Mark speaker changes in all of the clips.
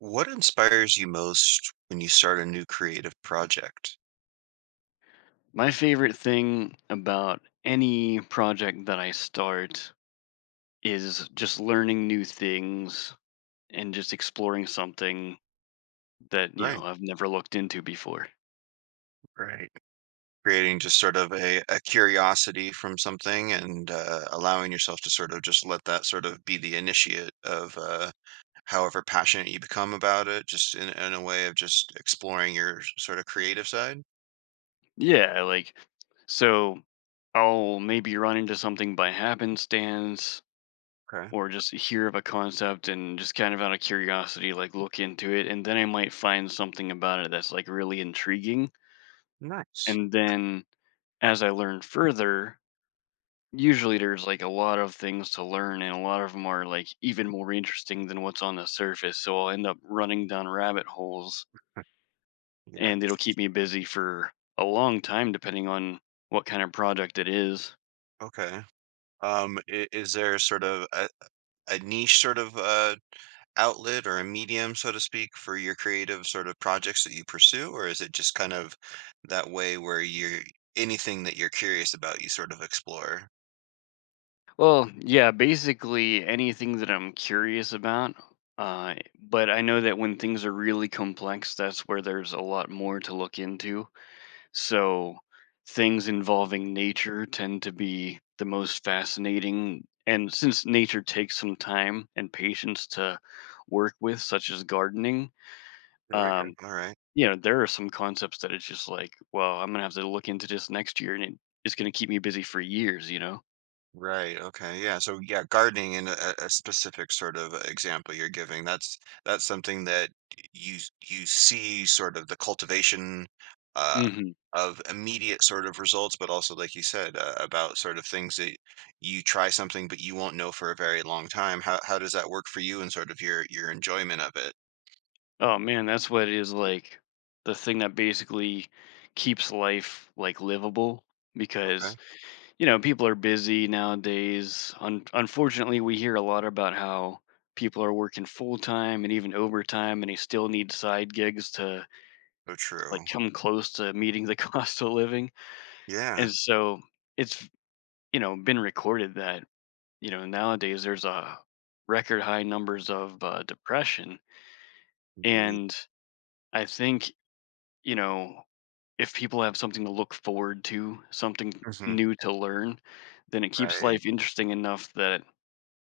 Speaker 1: What inspires you most when you start a new creative project?
Speaker 2: My favorite thing about any project that I start is just learning new things and just exploring something that,
Speaker 1: Right,
Speaker 2: I've never looked into before.
Speaker 1: right. Creating just sort of a curiosity from something and allowing yourself to sort of just let that sort of be the initiate of however passionate you become about it, just in a way of just exploring your sort of creative side.
Speaker 2: Yeah, so I'll maybe run into something by happenstance
Speaker 1: Okay.
Speaker 2: or just hear of a concept and just kind of out of curiosity, like, look into it, and then I might find something about it that's like really intriguing.
Speaker 1: Nice.
Speaker 2: And then as I learn further, usually there's like a lot of things to learn, and a lot of them are like even more interesting than what's on the surface, so I'll end up running down rabbit holes, and it'll keep
Speaker 1: Yes.
Speaker 2: me busy for a long time depending on what kind of project it is.
Speaker 1: Okay. Is there sort of a niche sort of outlet or a medium, so to speak, for your creative sort of projects that you pursue, or is it just kind of that way where you're anything that you're curious about, you sort of explore?
Speaker 2: Well, yeah, basically anything that I'm curious about. uh, but I know that when things are really complex, that's where there's a lot more to look into. So things involving nature tend to be the most fascinating. And since nature takes some time and patience to work with, such as gardening,
Speaker 1: There we go.
Speaker 2: um,
Speaker 1: All right.
Speaker 2: you know, there are some concepts that it's just like, well, I'm going to have to look into this next year, and it's going to keep me busy for years, you know?
Speaker 1: Right. Okay. Yeah. So yeah, gardening in a specific sort of example you're giving, that's something that you see sort of the cultivation uh,
Speaker 2: Hmm.
Speaker 1: of immediate sort of results, but also like you said about sort of things that you try something but you won't know for a very long time. How does that work for you and sort of your enjoyment of it?
Speaker 2: Oh, man, that's what it is, like the thing that basically keeps life like livable
Speaker 1: Okay.
Speaker 2: because, you know, people are busy nowadays. Unfortunately, we hear a lot about how people are working full time and even overtime, and they still need side gigs to
Speaker 1: So
Speaker 2: like
Speaker 1: true.
Speaker 2: come close to meeting the cost of living.
Speaker 1: Yeah.
Speaker 2: And so it's, you know, been recorded that, you know, nowadays there's a record high numbers of depression, and I think, you know, if people have something to look forward to, something
Speaker 1: Mhm.
Speaker 2: new to learn, then it keeps
Speaker 1: Right.
Speaker 2: life interesting enough that,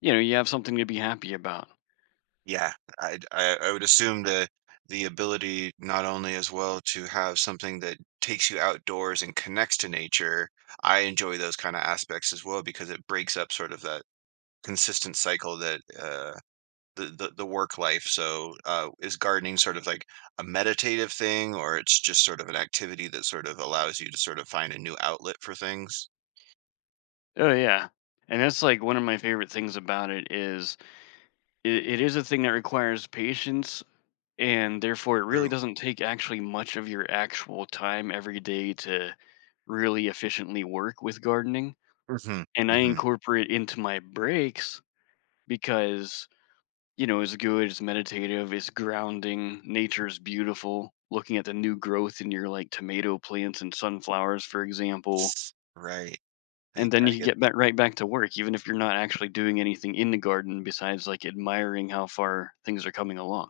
Speaker 2: you know, you have something to be happy about.
Speaker 1: Yeah, I would assume the ability not only as well to have something that takes you outdoors and connects to nature. I enjoy those kinda aspects as well because it breaks up sort of that consistent cycle that, the work life. So, is gardening sort of like a meditative thing, or it's just sort of an activity that sort of allows you to sort of find a new outlet for things?
Speaker 2: Oh yeah. And that's like one of my favorite things about it, is it is a thing that requires patience, and therefore it
Speaker 1: True.
Speaker 2: really doesn't take actually much of your actual time every day to really efficiently work with gardening.
Speaker 1: Mhm,
Speaker 2: And I
Speaker 1: mhm.
Speaker 2: incorporate into my breaks because, you know, it's good, it's meditative, it's grounding, nature's beautiful. Looking at the new growth in your like tomato plants and sunflowers, for example.
Speaker 1: Right. I
Speaker 2: And then you
Speaker 1: I
Speaker 2: can
Speaker 1: get
Speaker 2: get back right back to work, even if you're not actually doing anything in the garden besides like admiring how far things are coming along.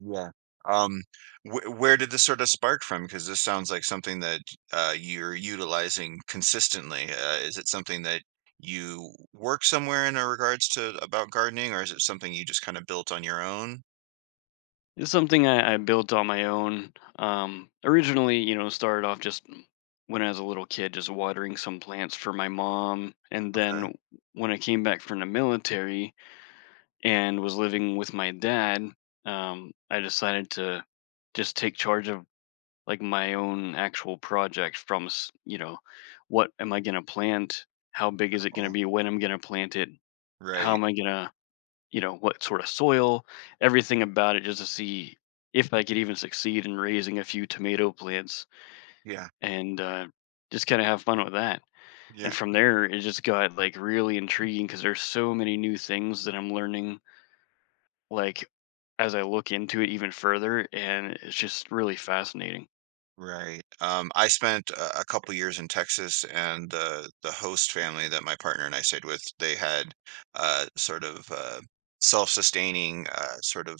Speaker 1: Yeah. Um, wh Where did this sort of spark from? Because this sounds like something that you're utilizing consistently. Is it something that you work somewhere in regards to about gardening, or is it something you just kind of built on your own?
Speaker 2: It's something I built on my own. Originally, you know, started off just when I was a little kid, just watering some plants for my mom. And
Speaker 1: Okay.
Speaker 2: then when I came back from the military and was living with my dad, I decided to just take charge of like my own actual project from you know, what am I going to plant, how big is it going to
Speaker 1: Oh,
Speaker 2: be, when I'm going to plant it, how
Speaker 1: right.
Speaker 2: am I going to, you know, what sort of soil, everything about it, just to see if I could even succeed in raising a few tomato plants,
Speaker 1: Yeah.
Speaker 2: and just kind of have fun with that. And
Speaker 1: Yeah.
Speaker 2: from there it just got like really intriguing because there's so many new things that I'm learning, like, as I look into it even further, and it's just really fascinating.
Speaker 1: Right. I spent a couple years in Texas, and the host family that my partner and I stayed with, they had sort of self-sustaining sort of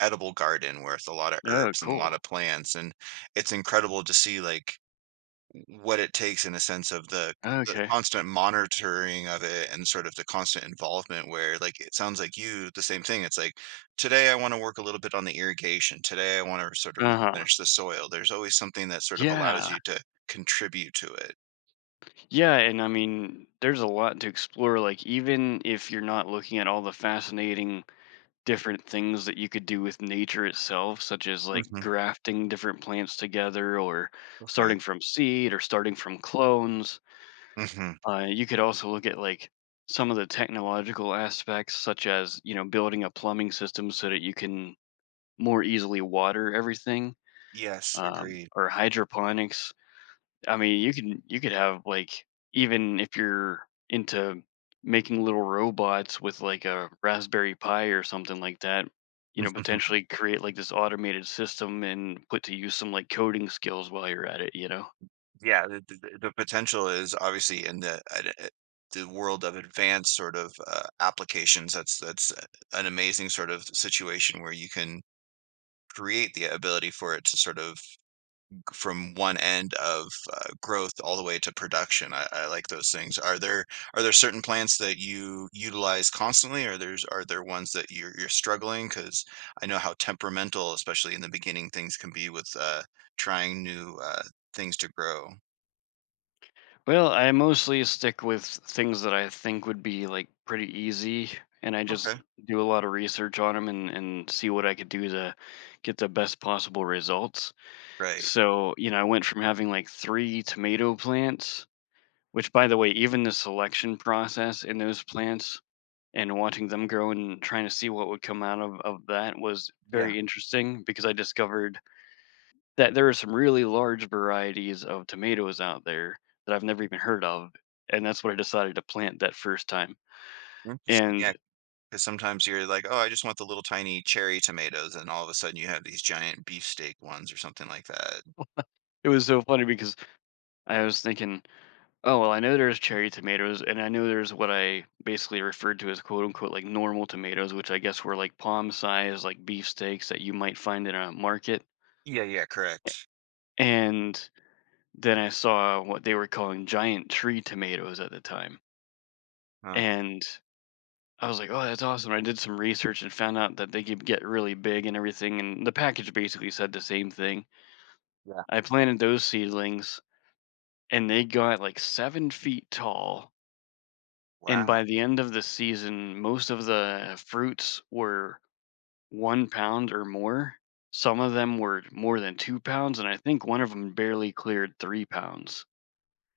Speaker 1: edible garden where it's a lot of
Speaker 2: Oh,
Speaker 1: herbs and a lot
Speaker 2: cool.
Speaker 1: of plants, and it's incredible to see, like, what it takes in a sense of the
Speaker 2: Okay.
Speaker 1: constant monitoring of it and sort of the constant involvement where, like, it sounds like you the same thing, it's like, "Today I wanna work a little bit on the irrigation. Today I wanna sort of
Speaker 2: Uh-huh.
Speaker 1: replenish the soil." There's always something that sort of allows
Speaker 2: Yeah.
Speaker 1: you to contribute to it.
Speaker 2: Yeah, and I mean, there's a lot to explore, like, even if you're not looking at all the fascinating different things that you could do with nature itself, such as, like,
Speaker 1: Mhm.
Speaker 2: grafting different plants together or
Speaker 1: Okay.
Speaker 2: starting from seed or starting from clones,
Speaker 1: Mhm.
Speaker 2: you could also look at, like, some of the technological aspects, such as, you know, building a plumbing system so that you can more easily water everything,
Speaker 1: Yes, agreed.
Speaker 2: or hydroponics. I mean, you could have like, even if you're into making little robots with like a Raspberry Pi or something like that, you know, potentially create like this automated system and put to use some like coding skills while you're at it.
Speaker 1: Yeah, the potential is obviously in the ad eh the world of advanced sort of, applications. That's an amazing sort of situation where you can create the ability for it to sort of g from one end of, growth all the way to production. I like those things. Are there certain plants that you utilize constantly, or there's are there ones that you're struggling? Struggling because I know how temperamental, especially in the beginning, things can be with, trying new, things to grow.
Speaker 2: Well, I mostly stick with things that I think would be like pretty easy, and I just
Speaker 1: Okay.
Speaker 2: do a lot of research on them, and see what I could do to get the best possible results.
Speaker 1: Right.
Speaker 2: So, you know, I went from having like three tomato plants, which, by the way, even the selection process in those plants and watching them grow and trying to see what would come out of that was
Speaker 1: Yeah,
Speaker 2: very interesting because I discovered that there are some really large varieties of tomatoes out there that I've never even heard of. And that's what I decided to plant that first time.
Speaker 1: interesting.
Speaker 2: And
Speaker 1: Yeah, because sometimes you're like, "Oh, I just want the little tiny cherry tomatoes," and all of a sudden you have these giant beefsteak ones or something like that.
Speaker 2: it was so funny because I was thinking, oh, well, I know there's cherry tomatoes, and I know there's what I basically referred to as quote unquote like normal tomatoes, which I guess were like palm size, like beefsteaks that you might find in a market.
Speaker 1: Yeah, yeah, correct.
Speaker 2: And then I saw what they were calling giant tree tomatoes at the time.
Speaker 1: Huh,
Speaker 2: And I was like, oh, that's awesome. I did some research and found out that they could get really big and everything. And the package basically said the same thing.
Speaker 1: yeah.
Speaker 2: I planted those seedlings and they got like 7 feet tall. And
Speaker 1: Wow,
Speaker 2: by the end of the season, most of the fruits were 1 pound or more. Some of them were more than 2 pounds. And I think one of them barely cleared 3 pounds.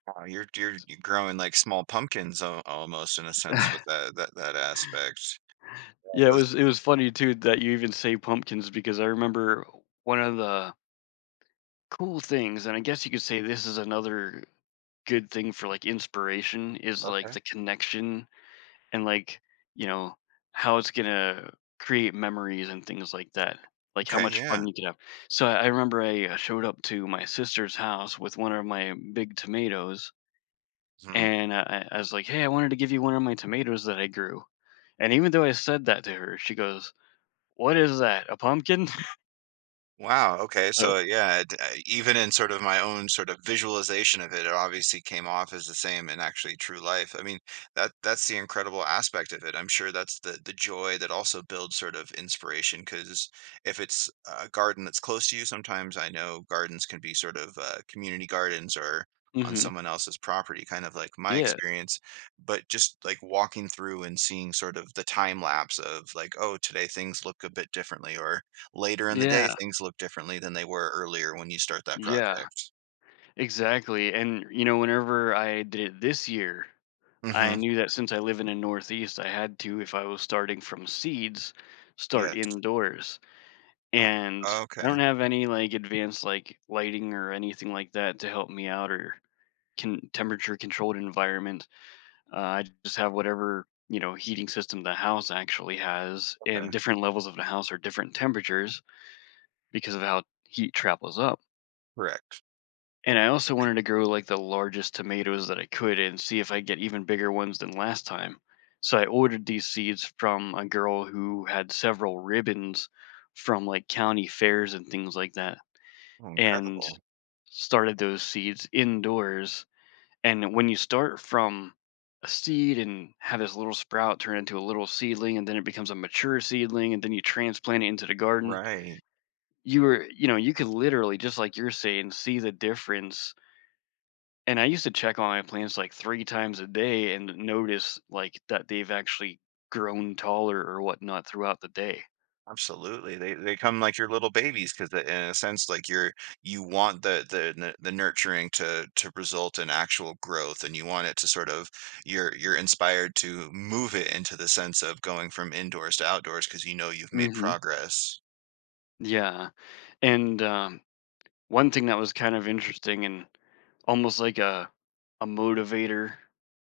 Speaker 1: wow, you're growing like small pumpkins al almost in a sense with that that that aspect. Yeah,
Speaker 2: Yeah,
Speaker 1: those.
Speaker 2: it was funny too that you even say pumpkins because I remember one of the cool things, and I guess you could say this is another good thing for like inspiration, is like
Speaker 1: Okay,
Speaker 2: the connection and like, you know, how it's gonna create memories and things like that, like how
Speaker 1: okay,
Speaker 2: much
Speaker 1: yeah,
Speaker 2: fun you could have. So I remember I showed up to my sister's house with one of my big tomatoes,
Speaker 1: hmm.
Speaker 2: and I was like, hey, I wanted to give you one of my tomatoes that I grew, and even though I said that to her, she goes, what is that? A pumpkin?
Speaker 1: Wow, okay,
Speaker 2: So.
Speaker 1: so yeah, it, even in sort of my own sort of visualization of it, it obviously came off as the same in actually true life. I mean, that that's the incredible aspect of it. I'm sure that's the joy that also builds sort of inspiration because if it's a garden that's close to you, sometimes I know gardens can be sort of community gardens or on
Speaker 2: Mhm.
Speaker 1: someone else's property, kind of like my
Speaker 2: Yeah.
Speaker 1: experience, but just like walking through and seeing sort of the time lapse of like, oh, today things look a bit differently, or later in the day,
Speaker 2: Yeah.
Speaker 1: things look differently than they were earlier when you start that
Speaker 2: Yeah.
Speaker 1: project.
Speaker 2: Exactly, and, you know, whenever I did it this year, I
Speaker 1: Mhm.
Speaker 2: knew that since I live in the Northeast, I had to, if I was starting from seeds, start
Speaker 1: Yes.
Speaker 2: indoors,
Speaker 1: Uh,
Speaker 2: and I
Speaker 1: okay,
Speaker 2: don't have any, like, advanced, like, lighting or anything like that to help me out, or can temperature-controlled environment. I just have whatever, you know, heating system the house actually has,
Speaker 1: okay.
Speaker 2: and different levels of the house are different temperatures because of how heat travels up.
Speaker 1: Correct.
Speaker 2: And I also
Speaker 1: Be
Speaker 2: wanted to grow like the largest tomatoes that I could and see if I get even bigger ones than last time. So I ordered these seeds from a girl who had several ribbons from like county fairs and things like that,
Speaker 1: oh,
Speaker 2: and
Speaker 1: incredible.
Speaker 2: started those seeds indoors. And when you start from a seed and have this little sprout turn into a little seedling, and then it becomes a mature seedling, and then you transplant it into the garden,
Speaker 1: Right.
Speaker 2: you were, you know, you could literally, just like you're saying, see the difference, and I used to check on my plants, like, 3 times a day and notice, like, that they've actually grown taller or whatnot throughout the day.
Speaker 1: Absolutely. They come like your little babies because in a sense, like, you're you want the nu the nurturing to result in actual growth, and you want it to sort of you're inspired to move it into the sense of going from indoors to outdoors because you know you've made
Speaker 2: Mhm.
Speaker 1: progress.
Speaker 2: Yeah, and, one thing that was kind of interesting and almost like a motivator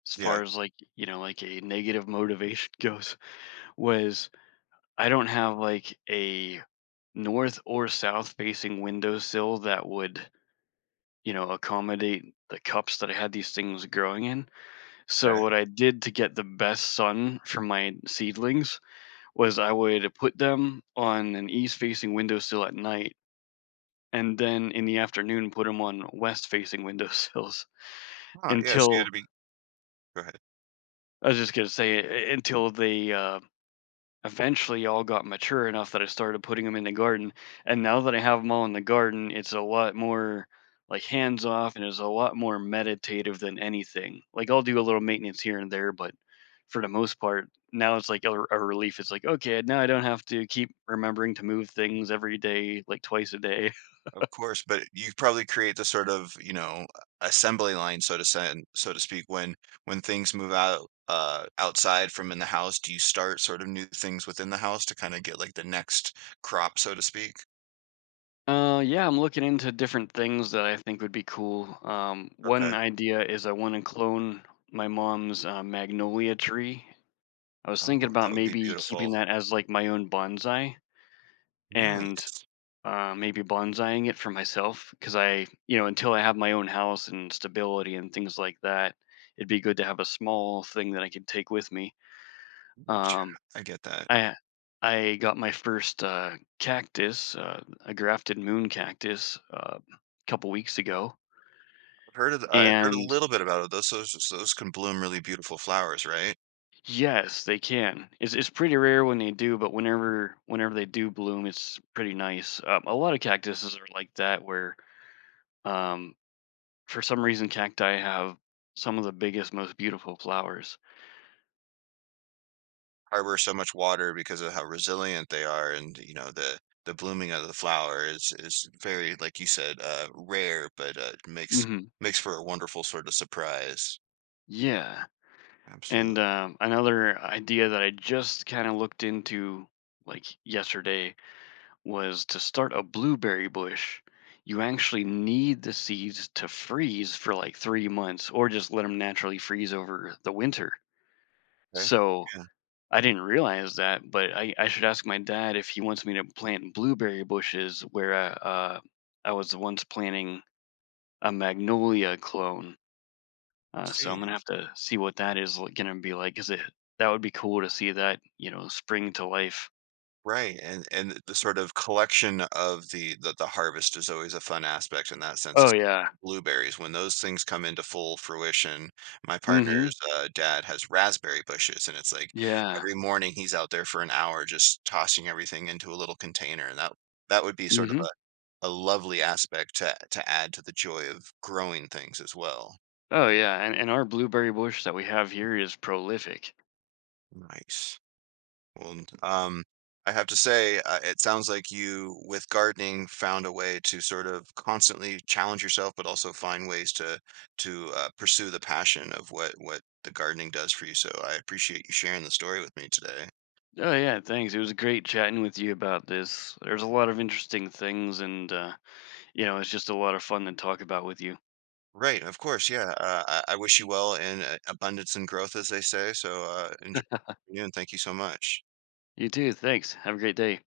Speaker 2: as
Speaker 1: Yeah.
Speaker 2: far as, like, you know, like a negative motivation goes, was I don't have, like, a north or south facing windowsill that would, you know, accommodate the cups that I had these things growing in.
Speaker 1: Okay.
Speaker 2: So what I did to get the best sun from my seedlings was I would put them on an east-facing windowsill at night, and then in the afternoon put them on west-facing windowsills
Speaker 1: Huh, yeah, so you had to
Speaker 2: until,
Speaker 1: be go ahead.
Speaker 2: I was just gonna say until they eventually all got mature enough that I started putting them in the garden. And now that I have them all in the garden, it's a lot more like hands off and it's a lot more meditative than anything. Like I'll do a little maintenance here and there, but for the most part, now it's like a relief. It's like, okay, now I don't have to keep remembering to move things every day, like twice a day.
Speaker 1: Of course, but you probably create the sort of, assembly line, so to say, so to speak, when things move out, outside from in the house, do you start sort of new things within the house to kinda get, like, the next crop, so to speak?
Speaker 2: Yeah, I'm looking into different things that I think would be cool.
Speaker 1: Okay.
Speaker 2: One idea is I want to clone my mom's magnolia tree. I was
Speaker 1: Oh,
Speaker 2: thinking about
Speaker 1: that would be
Speaker 2: maybe keeping
Speaker 1: beautiful.
Speaker 2: that as like my own bonsai, and
Speaker 1: Nice.
Speaker 2: maybe bonsaiing it for myself because I, you know, until I have my own house and stability and things like that, it'd be good to have a small thing that I could take with me.
Speaker 1: Gotcha.
Speaker 2: Um,
Speaker 1: I get that.
Speaker 2: I I got my first cactus, a grafted moon cactus, a couple weeks ago,
Speaker 1: I've heard a
Speaker 2: and
Speaker 1: little bit about it. Those can bloom really beautiful flowers, right?
Speaker 2: yes, they can. It's pretty rare when they do, but whenever they do bloom, it's pretty nice. A lot of cactuses are like that, where um, for some reason cacti have some of the biggest, most beautiful flowers.
Speaker 1: Harbor so much water because of how resilient they are, and you know the blooming of the flower is very, like you said, rare, but makes
Speaker 2: Hmm.
Speaker 1: makes for a wonderful sort of surprise,
Speaker 2: Yeah, and
Speaker 1: absolutely.
Speaker 2: another idea that I just kind of looked into, like, yesterday, was to start a blueberry bush. You actually need the seeds to freeze for like 3 months, or just let them naturally freeze over the winter.
Speaker 1: Okay,
Speaker 2: So
Speaker 1: yeah,
Speaker 2: I didn't realize that, but I should ask my dad if he wants me to plant blueberry bushes where I was once planting a magnolia clone. So
Speaker 1: see.
Speaker 2: I'm gonna have to see what gonna be like. Is it, that would be cool to see that, you know, spring to life?
Speaker 1: Right, and the sort of collection of the harvest is always a fun aspect in that sense, is
Speaker 2: Oh yeah.
Speaker 1: blueberries, when those things come into full fruition, my
Speaker 2: Mm-hmm.
Speaker 1: partner's, dad has raspberry bushes, and it's like,
Speaker 2: Yeah.
Speaker 1: every morning he's out there for an hour just tossing everything into a little container, and that that would be sort of
Speaker 2: Mm-hmm.
Speaker 1: a lovely aspect to add to the joy of growing things as well.
Speaker 2: Oh yeah. And our blueberry bush that we have here is prolific.
Speaker 1: Nice. Well, um, I have to say, it sounds like you, with gardening, found a way to sort of constantly challenge yourself, but also find ways to pursue the passion of what the gardening does for you. So I appreciate you sharing the story with me today.
Speaker 2: Oh yeah. Thanks. It was great chatting with you about this. There's a lot of interesting things. And. You know, it's just a lot of fun to talk about with you.
Speaker 1: Right, of course, yeah. I wish you well in abundance and growth, as they say. So enjoy, and thank you so much.
Speaker 2: You too. Thanks. Have a great day.